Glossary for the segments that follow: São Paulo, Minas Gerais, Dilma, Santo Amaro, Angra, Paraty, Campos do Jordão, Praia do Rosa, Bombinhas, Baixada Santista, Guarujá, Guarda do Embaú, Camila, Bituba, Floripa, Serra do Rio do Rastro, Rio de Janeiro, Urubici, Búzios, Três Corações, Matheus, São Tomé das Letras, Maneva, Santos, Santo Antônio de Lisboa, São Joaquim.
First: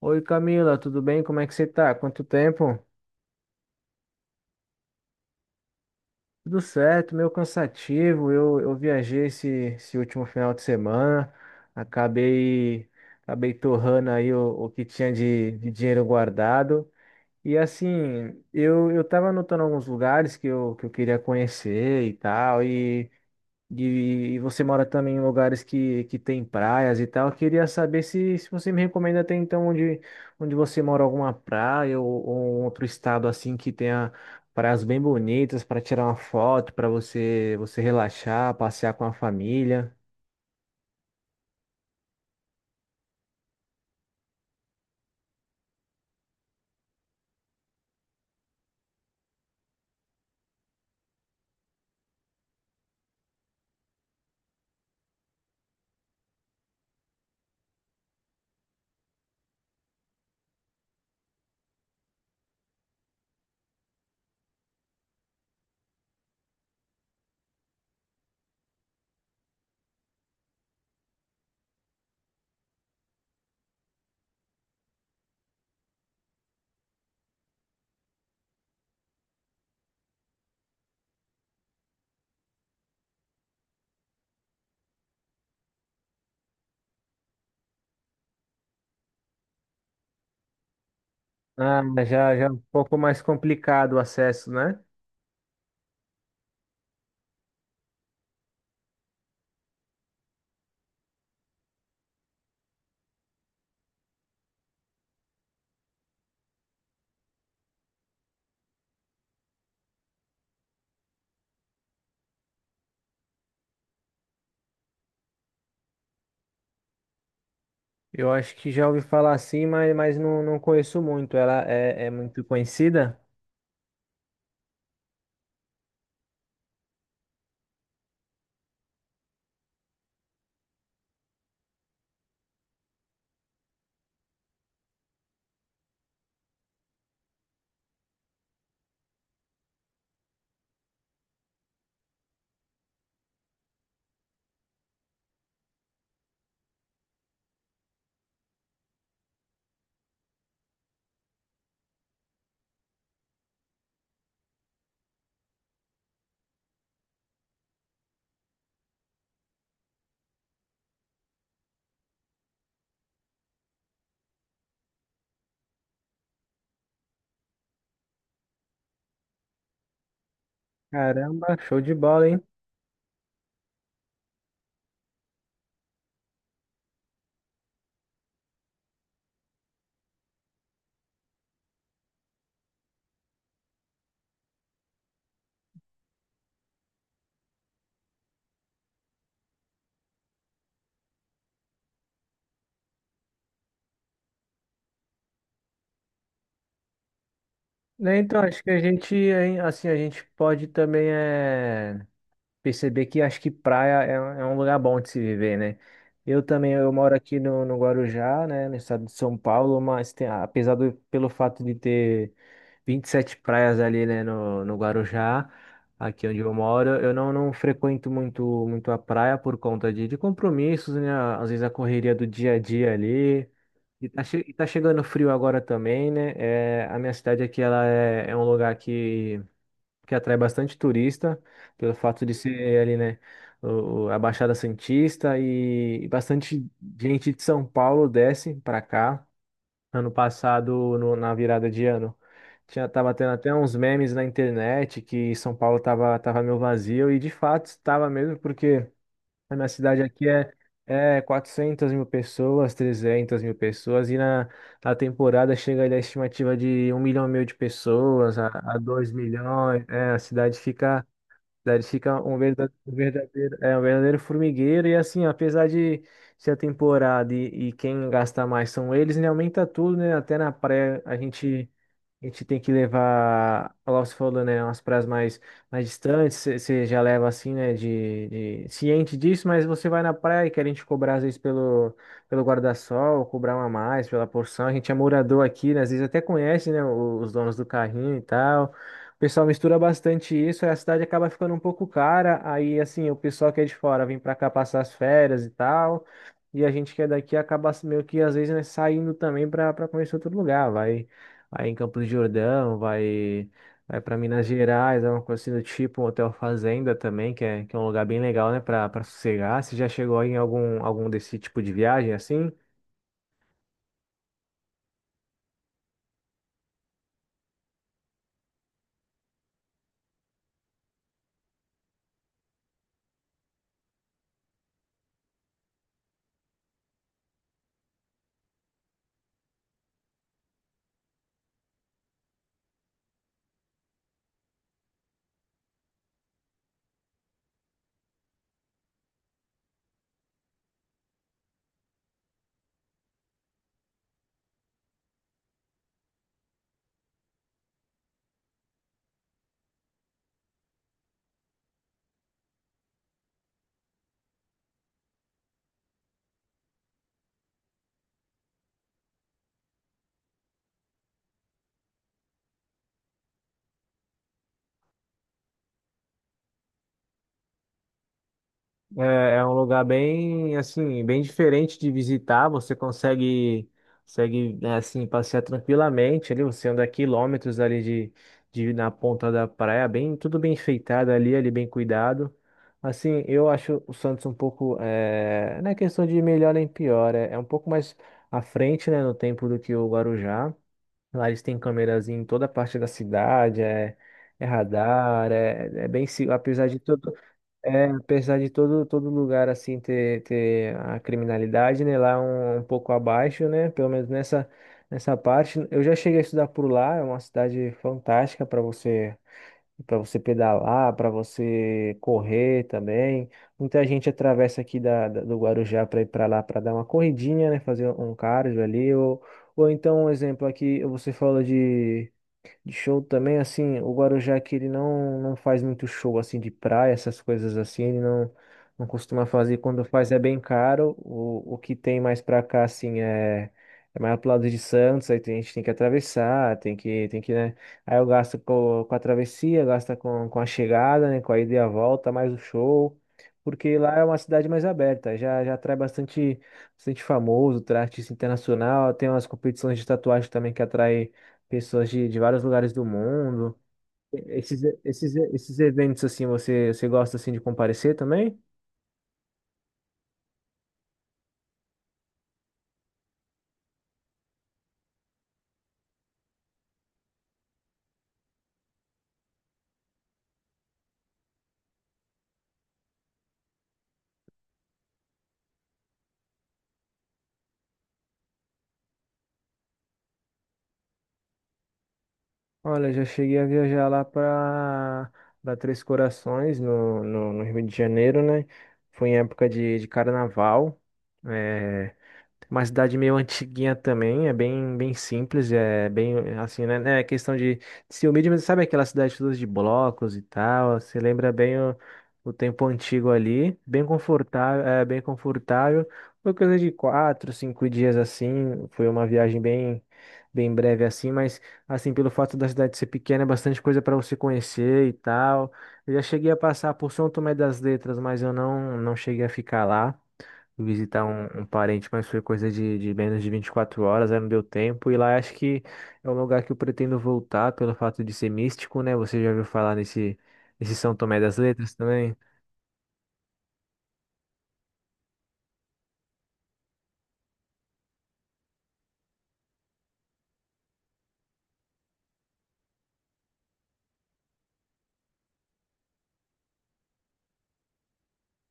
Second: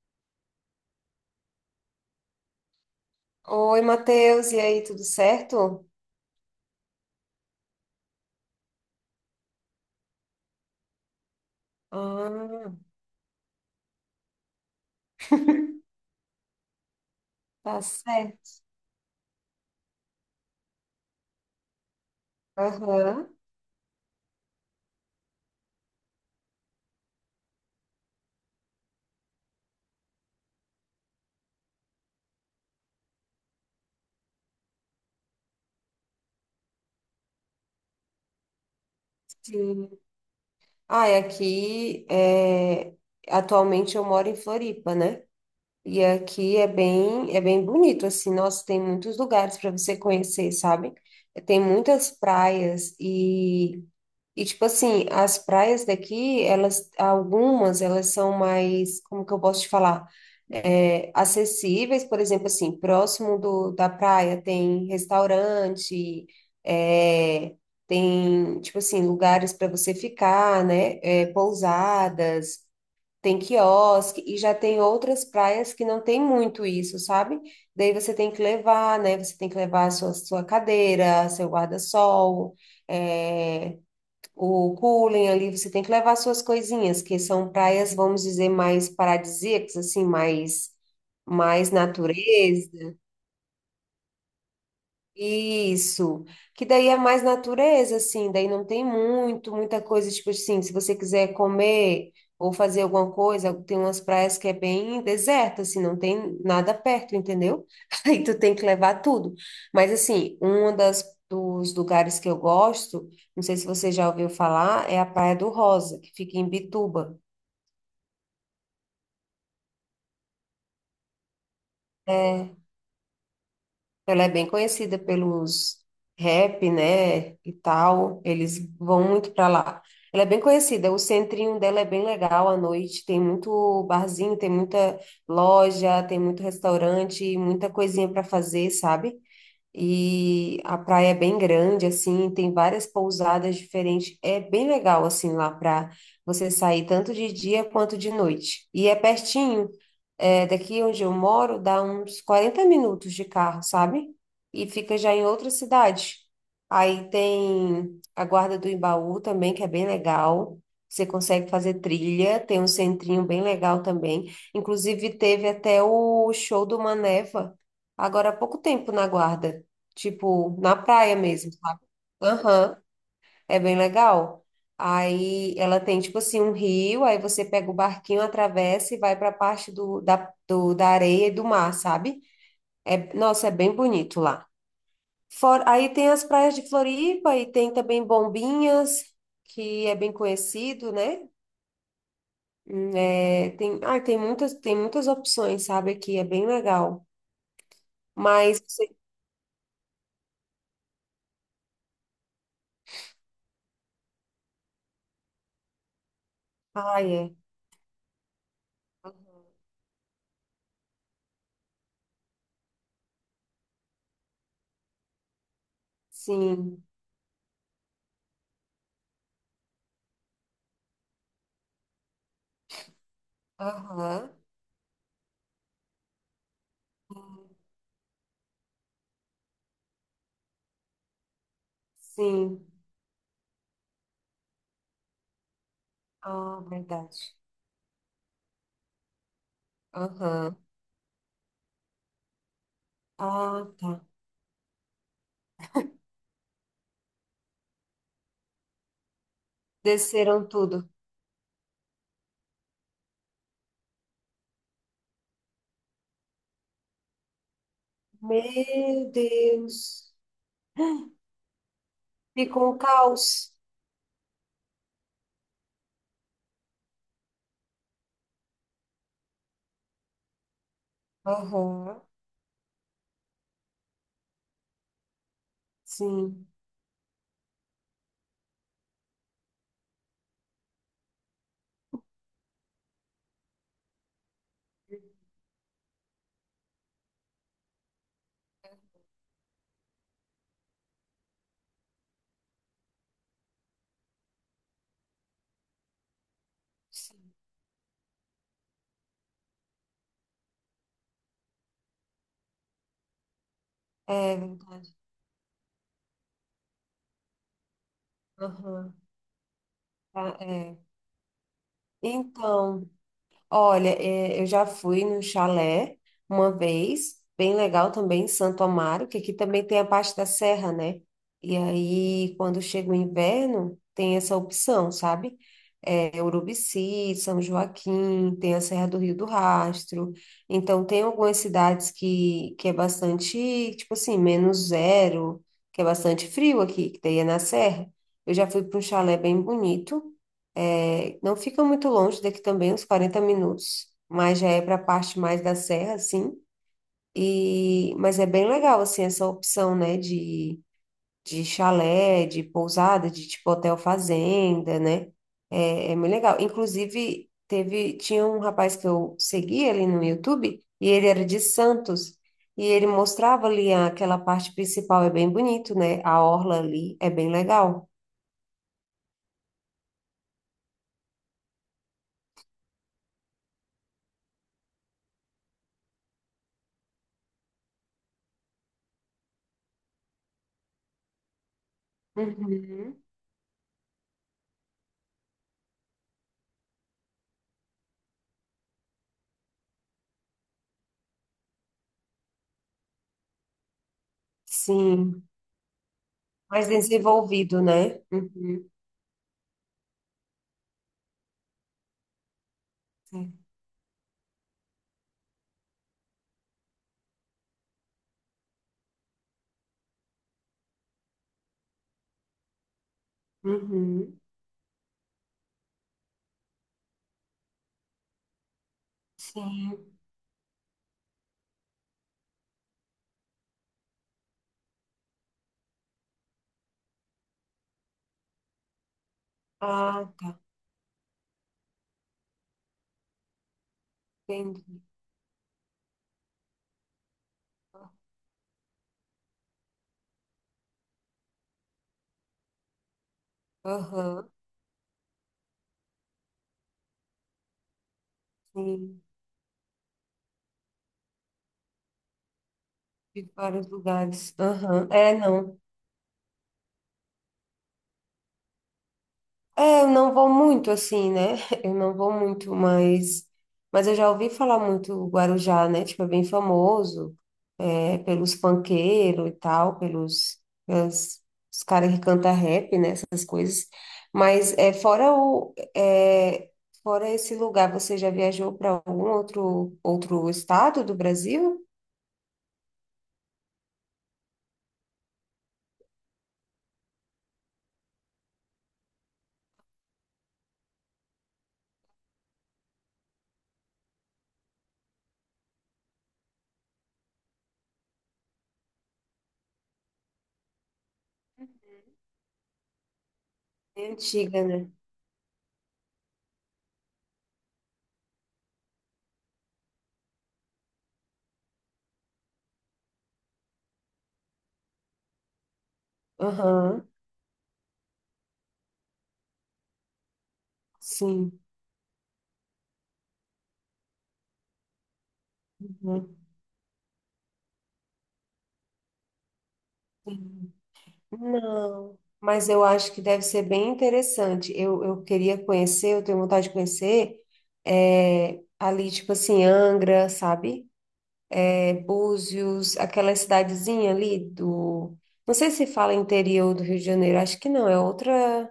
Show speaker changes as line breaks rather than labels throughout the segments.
Oi Camila, tudo bem? Como é que você tá? Quanto tempo?
Oi, Matheus, e aí, tudo certo?
Tudo certo, meio cansativo. Eu viajei esse último final de semana,
Ah,
acabei, acabei torrando aí o que tinha de dinheiro guardado. E
tá
assim,
certo.
eu tava anotando alguns lugares que eu queria conhecer e tal.
Aham,
E você mora também em lugares que tem praias e tal. Eu queria saber se você me recomenda até então onde você mora, alguma praia ou um outro estado assim que tenha praias bem bonitas para tirar uma foto, para você relaxar, passear com a
sim.
família.
Ah, e aqui, atualmente eu moro em Floripa, né? E aqui é bem bonito, assim, nossa, tem muitos lugares para você conhecer, sabe? Tem muitas praias e, tipo assim, as praias daqui, elas, algumas, elas são mais, como que eu posso te falar? Acessíveis, por exemplo, assim, próximo do, da praia tem restaurante, é, tem, tipo assim, lugares para você ficar, né? É, pousadas, tem quiosque, e já tem outras praias que não tem muito isso, sabe? Daí você tem que levar, né? Você tem que levar a sua, sua cadeira, seu guarda-sol, é o cooling ali, você tem que levar suas coisinhas, que são praias, vamos dizer, mais paradisíacas, assim, mais, mais
Ah, já é um
natureza,
pouco mais complicado o acesso, né?
isso, que daí é mais natureza, assim, daí não tem muito, muita coisa, tipo assim, se você quiser comer ou fazer alguma coisa, tem umas praias que é bem deserta, assim, não tem nada perto, entendeu? Aí tu tem que levar tudo. Mas assim, um das, dos lugares que eu gosto, não sei se você já ouviu falar, é a Praia do Rosa, que fica em Bituba.
Eu acho que já ouvi falar assim, mas não conheço muito. Ela é muito conhecida?
Ela é bem conhecida pelos rap, né, e tal. Eles vão muito para lá. Ela é bem conhecida. O centrinho dela é bem legal à noite. Tem muito barzinho, tem muita loja, tem muito restaurante, muita coisinha para fazer, sabe? E a praia é bem grande, assim, tem várias pousadas diferentes. É bem legal, assim, lá para você sair tanto de dia quanto de noite. E é pertinho. É, daqui onde eu moro, dá uns 40 minutos de carro, sabe? E fica já em outra cidade. Aí tem a Guarda do Embaú também, que é bem legal. Você consegue fazer trilha, tem um centrinho bem legal também. Inclusive, teve até o show do Maneva, agora há pouco tempo na Guarda, tipo, na praia mesmo,
Caramba, show
sabe?
de bola, hein?
Aham. É bem legal. Aí ela tem tipo assim um rio, aí você pega o barquinho, atravessa e vai para a parte da areia e do mar, sabe? É, nossa, é bem bonito lá. Fora, aí tem as praias de Floripa e tem também Bombinhas, que é bem conhecido, né? Ah, tem muitas opções, sabe? Aqui é bem legal.
Né, então,
Mas
acho que a
você.
gente, hein, assim, a gente pode também é, perceber que acho que praia é um lugar bom de se viver, né? Eu também, eu
Ah,
moro
é.
aqui no Guarujá, né, no estado de São Paulo, mas tem, apesar do, pelo fato de ter 27 praias ali, né, no Guarujá, aqui onde eu
Sim.
moro, eu não frequento muito, muito a praia por conta de compromissos, né? Às vezes a correria do dia a dia ali.
Aham.
E tá chegando frio agora também, né? É, a minha cidade aqui, ela é um lugar que atrai bastante turista, pelo fato de
Sim.
ser ali, né, a Baixada Santista e
Ah,
bastante gente
verdade.
de São Paulo desce pra cá. Ano
Aham.
passado, na virada de ano, tava tendo até
Ah,
uns
tá.
memes na internet que São Paulo tava meio vazio, e de fato estava mesmo, porque a minha cidade aqui
Desceram tudo.
é 400 mil pessoas, 300 mil pessoas, e na temporada chega ali a estimativa de 1,5 milhão de pessoas a
Meu
2 milhões. É,
Deus.
a cidade fica
Ficou um caos.
um verdadeiro formigueiro. E assim, apesar de ser a temporada e quem gasta mais são eles, né, aumenta tudo, né? Até na praia a gente.
Aham.
A gente tem que levar, lá você falou, né, umas praias mais distantes,
Sim.
você já leva assim, né, ciente disso, mas você vai na praia e querem te cobrar às vezes pelo guarda-sol, cobrar uma a mais pela porção, a gente é morador aqui, né, às vezes até conhece, né, os donos do carrinho e tal, o pessoal mistura bastante isso, aí a cidade acaba ficando um pouco cara, aí assim, o pessoal que é de fora vem pra cá passar as férias e tal, e a gente que é
Sim.
daqui acaba assim, meio que às vezes, né, saindo também pra conhecer outro lugar, vai aí em Campos do Jordão, vai para
É
Minas
verdade.
Gerais, é uma coisa assim do tipo, um hotel fazenda também, que é um lugar bem legal, né,
Aham.
para sossegar. Você já chegou aí em
Tá, é.
algum desse tipo de viagem assim?
Então. Olha, é, eu já fui no chalé uma vez, bem legal também, em Santo Amaro, que aqui também tem a parte da serra, né? E aí, quando chega o inverno, tem essa opção, sabe? É, Urubici, São Joaquim, tem a Serra do Rio do Rastro. Então, tem algumas cidades que é bastante, tipo assim, menos zero, que é bastante frio aqui, que daí é na serra. Eu já fui para um chalé bem bonito. É, não fica muito longe daqui também, uns 40 minutos, mas já é para a parte mais da serra, assim. E, mas é bem legal, assim, essa opção, né, de chalé, de pousada, de tipo hotel fazenda, né? É, é muito legal. Inclusive, teve, tinha um rapaz que eu seguia ali no YouTube, e ele era de Santos, e ele mostrava ali aquela parte principal, é bem bonito, né? A orla ali é bem legal.
É um lugar bem, assim, bem diferente de visitar. Consegue, né, assim, passear tranquilamente ali. Você anda quilômetros ali de na ponta da praia, bem, tudo bem enfeitado ali bem cuidado.
Uhum.
Assim, eu acho o Santos um pouco, é, não é questão de melhor nem pior, é um pouco mais à frente, né, no tempo do que o Guarujá. Lá eles têm câmeras em toda parte da cidade, é
Sim.
radar, é bem, apesar
Mais
de tudo.
desenvolvido,
É,
né?
apesar de
Uhum.
todo lugar assim ter a criminalidade, né, lá um pouco
É.
abaixo, né, pelo menos nessa parte. Eu já cheguei a estudar por lá, é uma cidade fantástica para você pedalar, para você correr também. Muita gente
Uhum.
atravessa aqui do Guarujá para ir para lá para dar uma corridinha, né, fazer um cardio ali ou
Sim.
então um exemplo aqui, você falou de show também, assim, o Guarujá que ele não faz muito show, assim, de praia, essas coisas assim, ele não costuma fazer. Quando
Ah,
faz é bem
tá.
caro. O que tem mais pra cá, assim, é mais pro lado de
Entendi.
Santos, a gente tem que atravessar, tem que, né? Aí eu gasto com a travessia, gasta com a chegada, né? Com a ida e a volta, mais o show. Porque lá é uma
Aham.
cidade mais aberta, já atrai bastante, bastante famoso, traz artista internacional,
Sim.
tem umas competições de tatuagem também que atrai pessoas de vários lugares do
De
mundo.
vários lugares.
Esses,
Aham. É,
esses,
não.
esses eventos assim, você gosta assim de comparecer também?
É, eu não vou muito assim, né? Eu não vou muito, mas, eu já ouvi falar muito o Guarujá, né? Tipo, é bem famoso, é, pelos funkeiros e tal, pelas- os caras que cantam rap, né? Essas coisas. Mas é, fora o, é, fora esse lugar, você já viajou para algum outro estado do Brasil?
Olha, já cheguei a viajar lá para Três Corações, no Rio de Janeiro, né? Foi em época de carnaval. É, Uma cidade meio antiguinha também, é bem simples, é bem assim, né? É questão de ser humilde, mas sabe aquelas cidades todas de blocos e tal? Você lembra bem o tempo antigo ali,
É antiga, né?
bem confortável. Foi coisa de 4, 5 dias assim, foi uma viagem bem breve assim, mas assim, pelo fato da cidade ser pequena, é bastante coisa para você conhecer e tal. Eu já cheguei a passar
Aham,
por São Tomé das Letras, mas eu não cheguei a ficar lá visitar
sim.
um parente, mas foi coisa de menos de 24 horas, aí não deu tempo. E lá acho que é um lugar que eu pretendo voltar pelo fato de ser místico, né? Você já ouviu falar
Uhum.
nesse São Tomé das Letras
Não,
também?
mas eu acho que deve ser bem interessante. Eu queria conhecer, eu tenho vontade de conhecer, é, ali, tipo assim, Angra, sabe? É, Búzios, aquela cidadezinha ali do. Não sei se fala interior do Rio de Janeiro, acho que não, é outra,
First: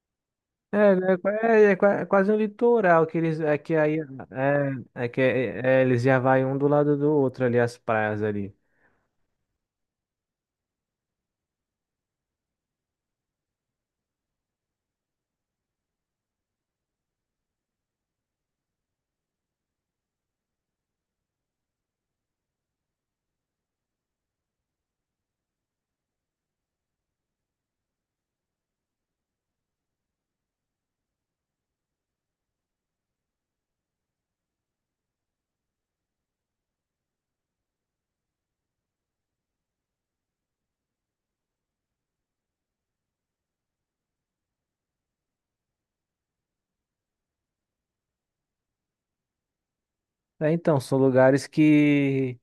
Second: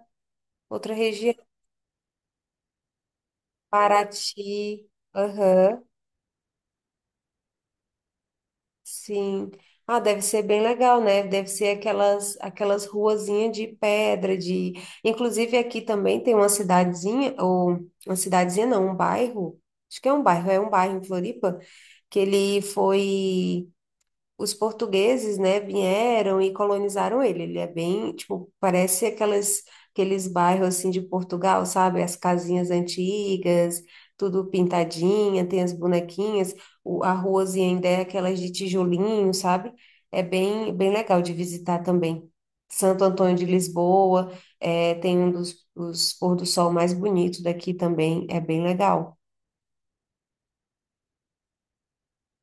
outra
É, né?
região.
É quase um litoral que eles é que aí
Paraty, aham.
eles já vai um do lado do outro ali as praias ali.
Sim. Ah, deve ser bem legal, né? Deve ser aquelas ruazinhas de pedra, de... Inclusive aqui também tem uma cidadezinha, ou uma cidadezinha não, um bairro, acho que é um bairro em Floripa, que ele foi os portugueses, né, vieram e colonizaram ele. Ele é bem, tipo, parece aquelas, aqueles bairros assim de Portugal, sabe? As casinhas antigas, tudo pintadinha, tem as bonequinhas, o, a ruazinha ainda é aquelas de tijolinho, sabe? É bem, bem legal de visitar também. Santo Antônio de Lisboa, é, tem um dos pôr do sol mais bonito daqui também, é bem legal.
É, então são lugares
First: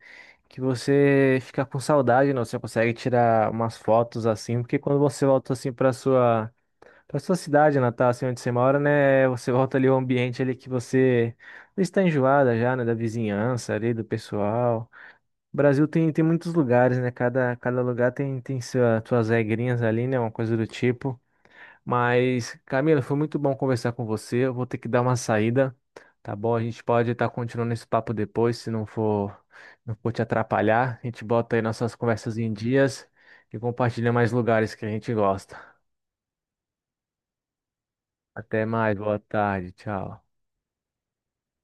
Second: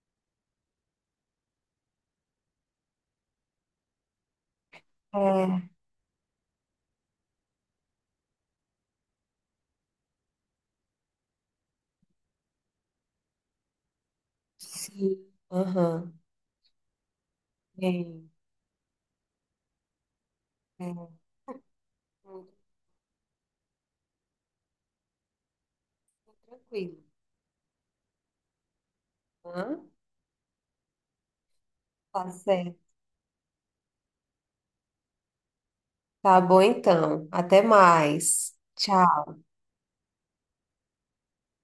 que você fica com saudade, não? Você consegue tirar umas fotos assim, porque quando você volta assim
É,
para sua cidade natal, assim onde você mora, né? Você volta ali ao ambiente ali que você está enjoada já, né? Da vizinhança ali, do pessoal.
sim.
O Brasil
Aham,
tem muitos lugares, né? Cada
é,
lugar tem suas regrinhas ali, né? Uma coisa do
é,
tipo.
muito
Mas, Camila, foi muito bom conversar com você. Eu vou ter que dar uma saída, tá bom? A gente
tranquilo.
pode estar continuando esse papo depois, se não for, não for te atrapalhar. A gente bota aí nossas
Tá
conversas em
certo.
dias e compartilha mais lugares que a gente gosta.
Tá bom então. Até mais.
Até mais, boa
Tchau.
tarde, tchau.